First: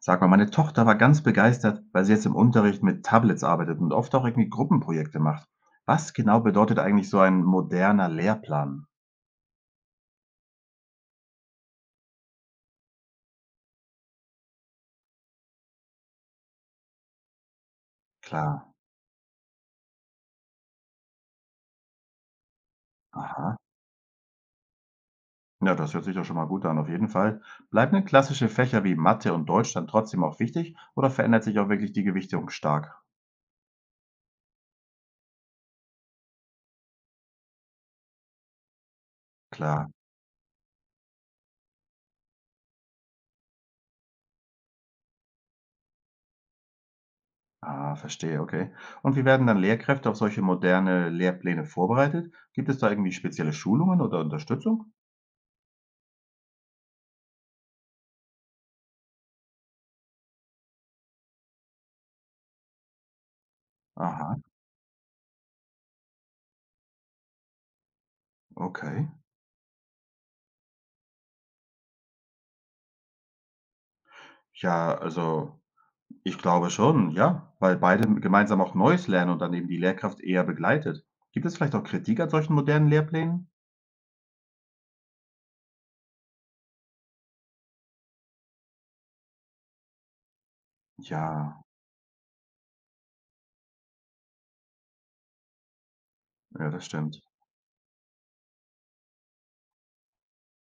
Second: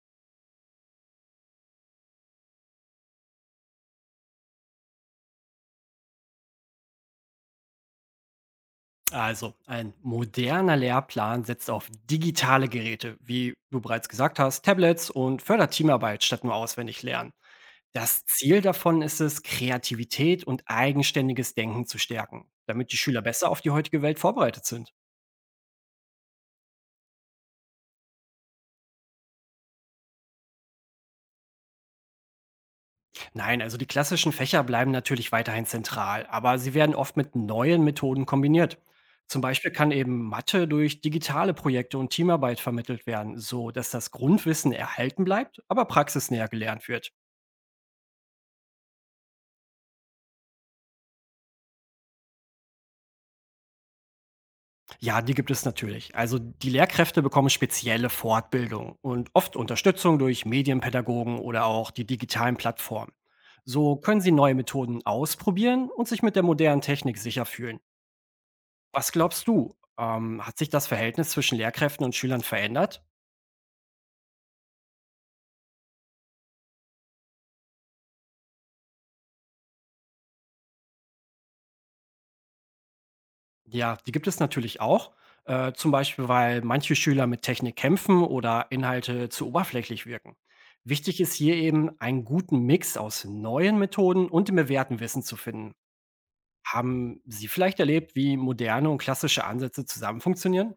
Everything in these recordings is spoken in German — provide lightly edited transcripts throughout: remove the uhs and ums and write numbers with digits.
Sag mal, meine Tochter war ganz begeistert, weil sie jetzt im Unterricht mit Tablets arbeitet und oft auch irgendwie Gruppenprojekte macht. Was genau bedeutet eigentlich so ein moderner Lehrplan? Also, ein moderner Lehrplan setzt auf digitale Geräte, wie du bereits gesagt hast, Tablets und fördert Teamarbeit statt nur auswendig lernen. Das Ziel Klar. davon ist es, Kreativität und eigenständiges Denken zu stärken, damit die Schüler besser Aha. auf die heutige Welt vorbereitet sind. Ja, das hört sich doch schon mal gut an, auf jeden Fall. Bleiben denn klassische Fächer wie Mathe und Deutsch dann trotzdem auch wichtig oder verändert sich auch wirklich die Gewichtung stark? Nein, also die klassischen Fächer bleiben natürlich weiterhin zentral, aber sie werden oft mit neuen Methoden kombiniert. Zum Beispiel Klar. kann eben Mathe durch digitale Projekte und Teamarbeit vermittelt werden, so dass das Grundwissen erhalten bleibt, aber praxisnäher gelernt wird. Ah, verstehe, okay. Und wie werden dann Lehrkräfte auf solche moderne Lehrpläne vorbereitet? Gibt es da irgendwie spezielle Schulungen oder Unterstützung? Ja, die gibt es natürlich. Also die Lehrkräfte bekommen spezielle Fortbildung und oft Unterstützung durch Medienpädagogen oder auch die digitalen Plattformen. So können sie Aha, neue Methoden ausprobieren und sich mit der modernen Technik sicher fühlen. okay. Was glaubst du? Hat sich das Verhältnis zwischen Lehrkräften und Schülern verändert? Ja, also ich glaube schon, ja, weil beide gemeinsam auch Neues lernen und dann eben die Lehrkraft eher begleitet. Gibt es vielleicht auch Kritik an solchen modernen Lehrplänen? Ja, die gibt es natürlich auch. Zum Beispiel, weil manche Schüler mit Technik kämpfen oder Inhalte zu oberflächlich wirken. Wichtig ist hier Ja, eben, einen guten Mix aus neuen Methoden und dem bewährten Wissen zu finden. ja, das Haben stimmt. Sie vielleicht erlebt, wie moderne und klassische Ansätze zusammen funktionieren?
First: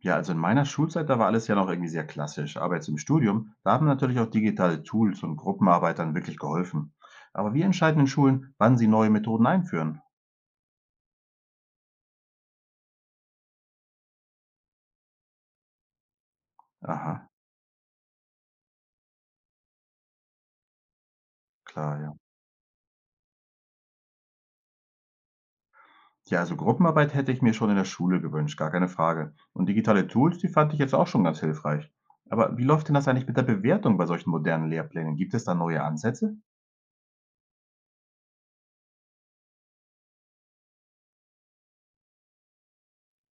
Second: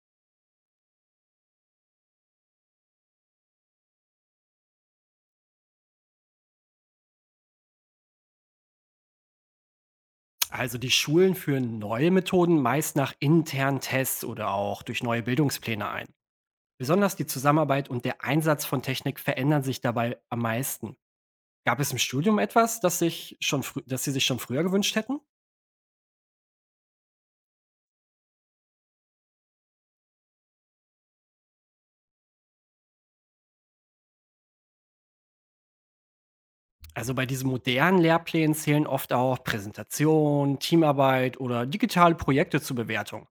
Ja, also in meiner Schulzeit, da war alles ja noch irgendwie sehr klassisch. Aber jetzt im Studium, da haben natürlich auch digitale Tools und Gruppenarbeit dann wirklich geholfen. Aber wir entscheiden in Schulen, wann sie neue Methoden einführen. Also die Schulen führen neue Methoden meist nach internen Tests oder auch durch neue Bildungspläne ein. Besonders die Aha, Zusammenarbeit und der Einsatz von Technik verändern sich dabei am meisten. Gab es im klar, ja. Studium etwas, das Sie sich schon früher gewünscht hätten? Ja, also Gruppenarbeit hätte ich mir schon in der Schule gewünscht, gar keine Frage. Und digitale Tools, die fand ich jetzt auch schon ganz hilfreich. Aber wie läuft denn das eigentlich mit der Bewertung bei solchen modernen Lehrplänen? Gibt es da neue Ansätze? Also bei diesen modernen Lehrplänen zählen oft auch Präsentation, Teamarbeit oder digitale Projekte zur Bewertung.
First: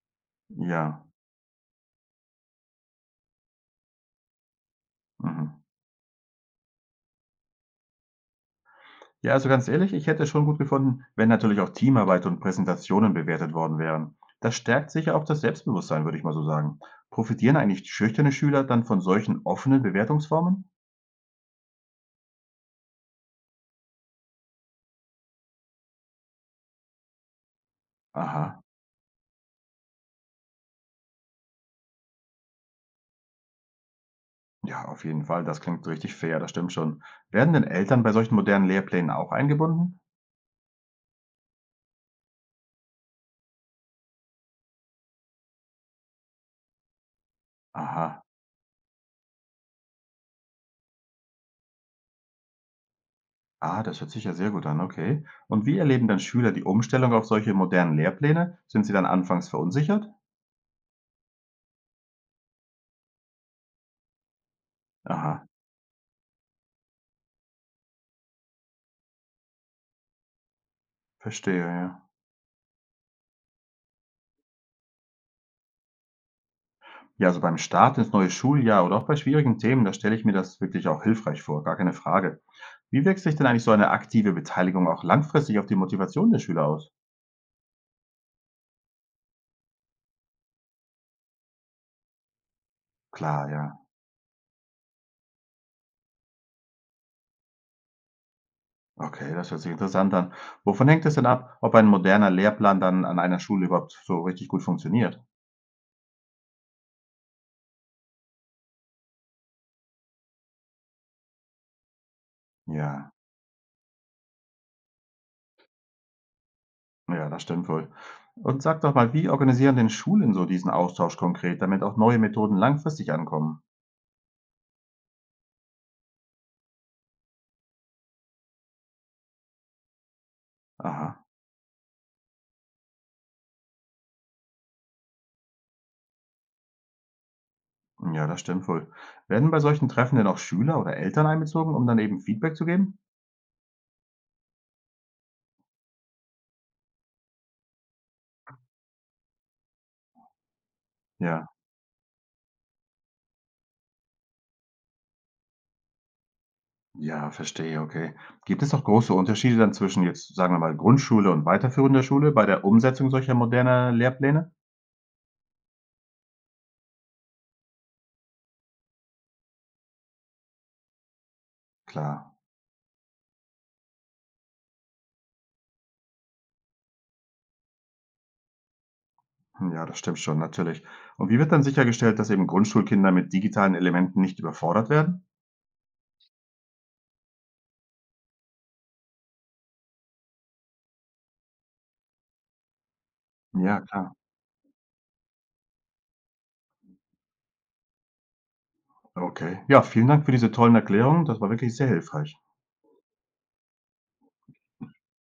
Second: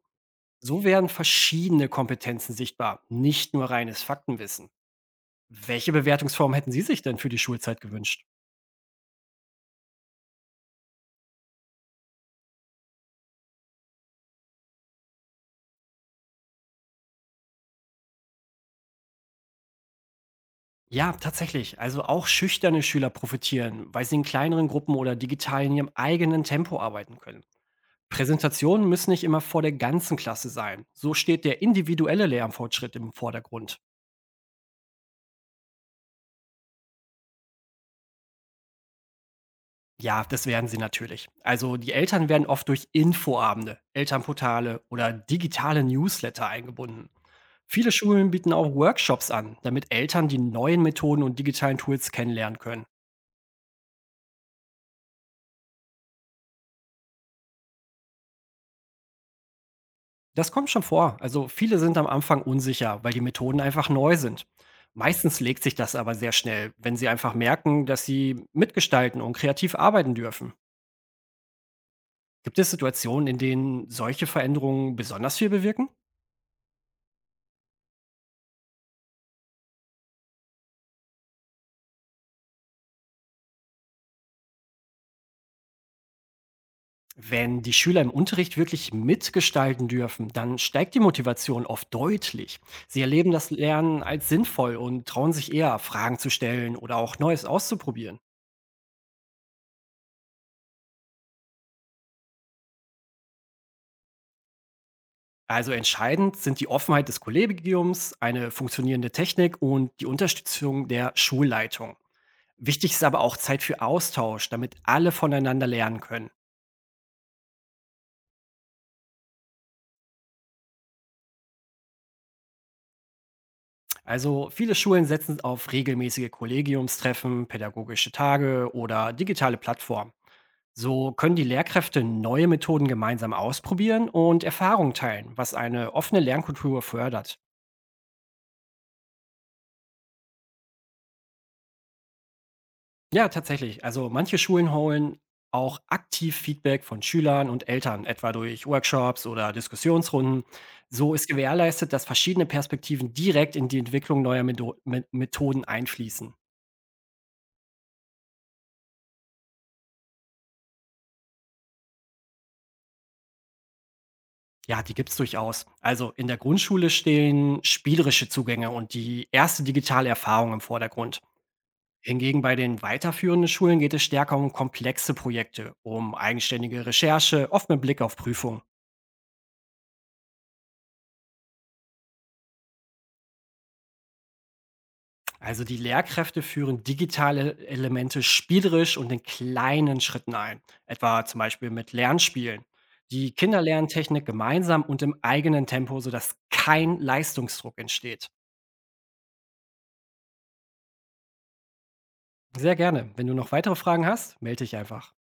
So Ja. werden verschiedene Kompetenzen sichtbar, nicht nur reines Faktenwissen. Mhm. Welche Bewertungsform hätten Sie sich denn für die Schulzeit gewünscht? Ja, also ganz ehrlich, ich hätte es schon gut gefunden, wenn natürlich auch Teamarbeit und Präsentationen bewertet worden wären. Das stärkt sicher auch das Selbstbewusstsein, würde ich mal so sagen. Profitieren eigentlich schüchterne Schüler dann von solchen offenen Bewertungsformen? Ja, tatsächlich. Also auch schüchterne Schüler profitieren, weil sie in kleineren Gruppen oder digital in ihrem eigenen Tempo arbeiten können. Aha. Präsentationen müssen nicht immer vor der ganzen Klasse sein. So steht der individuelle Lernfortschritt im Vordergrund. Ja, auf jeden Fall. Das klingt richtig fair, das stimmt schon. Werden denn Eltern bei solchen modernen Lehrplänen auch eingebunden? Ja, das werden sie natürlich. Also die Eltern werden oft durch Infoabende, Elternportale oder digitale Newsletter eingebunden. Viele Aha. Schulen bieten auch Workshops an, damit Eltern die neuen Methoden und digitalen Tools kennenlernen können. Ah, das hört sich ja sehr gut an, okay. Und wie erleben dann Schüler die Umstellung auf solche modernen Lehrpläne? Sind sie dann anfangs verunsichert? Das kommt schon vor. Also viele sind am Anfang unsicher, weil die Methoden einfach neu sind. Meistens Aha, legt sich das aber sehr schnell, wenn sie einfach merken, dass sie mitgestalten und kreativ arbeiten dürfen. verstehe, ja. Gibt es Situationen, in denen solche Veränderungen besonders viel bewirken? Ja, also beim Start ins neue Schuljahr oder auch bei schwierigen Themen, da stelle ich mir das wirklich auch hilfreich vor, gar keine Frage. Wie wirkt sich denn eigentlich so eine aktive Beteiligung auch langfristig auf die Motivation der Schüler aus? Wenn die Schüler im Unterricht wirklich mitgestalten dürfen, dann steigt die Motivation oft deutlich. Sie erleben Klar, das ja. Lernen als sinnvoll und trauen sich eher, Fragen zu stellen oder auch Neues auszuprobieren. Okay, das hört sich interessant an. Wovon hängt es denn ab, ob ein moderner Lehrplan dann an einer Schule überhaupt so richtig gut funktioniert? Also entscheidend sind die Offenheit des Kollegiums, eine funktionierende Technik und die Unterstützung der Schulleitung. Wichtig ist Ja. aber auch Zeit für Austausch, damit alle voneinander lernen können. Ja, das stimmt wohl. Und sag doch mal, wie organisieren denn Schulen so diesen Austausch konkret, damit auch neue Methoden langfristig ankommen? Also viele Schulen setzen auf regelmäßige Kollegiumstreffen, pädagogische Tage oder digitale Plattformen. So Aha, können die Lehrkräfte neue Methoden gemeinsam ausprobieren und Erfahrungen teilen, was eine offene Lernkultur fördert. ja, das stimmt wohl. Werden bei solchen Treffen denn auch Schüler oder Eltern einbezogen, um dann eben Feedback zu geben? Ja, tatsächlich. Also manche Schulen holen auch aktiv Feedback von Schülern und Eltern, etwa durch Workshops oder Diskussionsrunden. So ist Ja, gewährleistet, dass verschiedene Perspektiven direkt in die Entwicklung neuer Methoden einfließen. ja, verstehe, okay. Gibt es auch große Unterschiede dann zwischen jetzt, sagen wir mal, Grundschule und weiterführender Schule bei der Umsetzung solcher moderner Lehrpläne? Ja, die gibt's durchaus. Also in der Grundschule stehen spielerische Zugänge und die erste digitale Erfahrung im Vordergrund. Klar, Hingegen bei den weiterführenden Schulen geht es stärker um komplexe Projekte, um eigenständige Recherche, oft mit Blick auf Prüfungen. hm, ja, das stimmt schon, natürlich. Und wie wird dann sichergestellt, dass eben Grundschulkinder mit digitalen Elementen nicht überfordert werden? Also die Lehrkräfte führen digitale Elemente spielerisch und in kleinen Schritten ein, etwa zum Beispiel mit Lernspielen. Die Kinder Ja, lernen klar. Technik gemeinsam und im eigenen Tempo, sodass kein Leistungsdruck entsteht. Okay. Ja, vielen Dank für diese tollen Erklärungen. Das war wirklich sehr hilfreich. Sehr gerne. Wenn du noch weitere Fragen hast, melde dich einfach.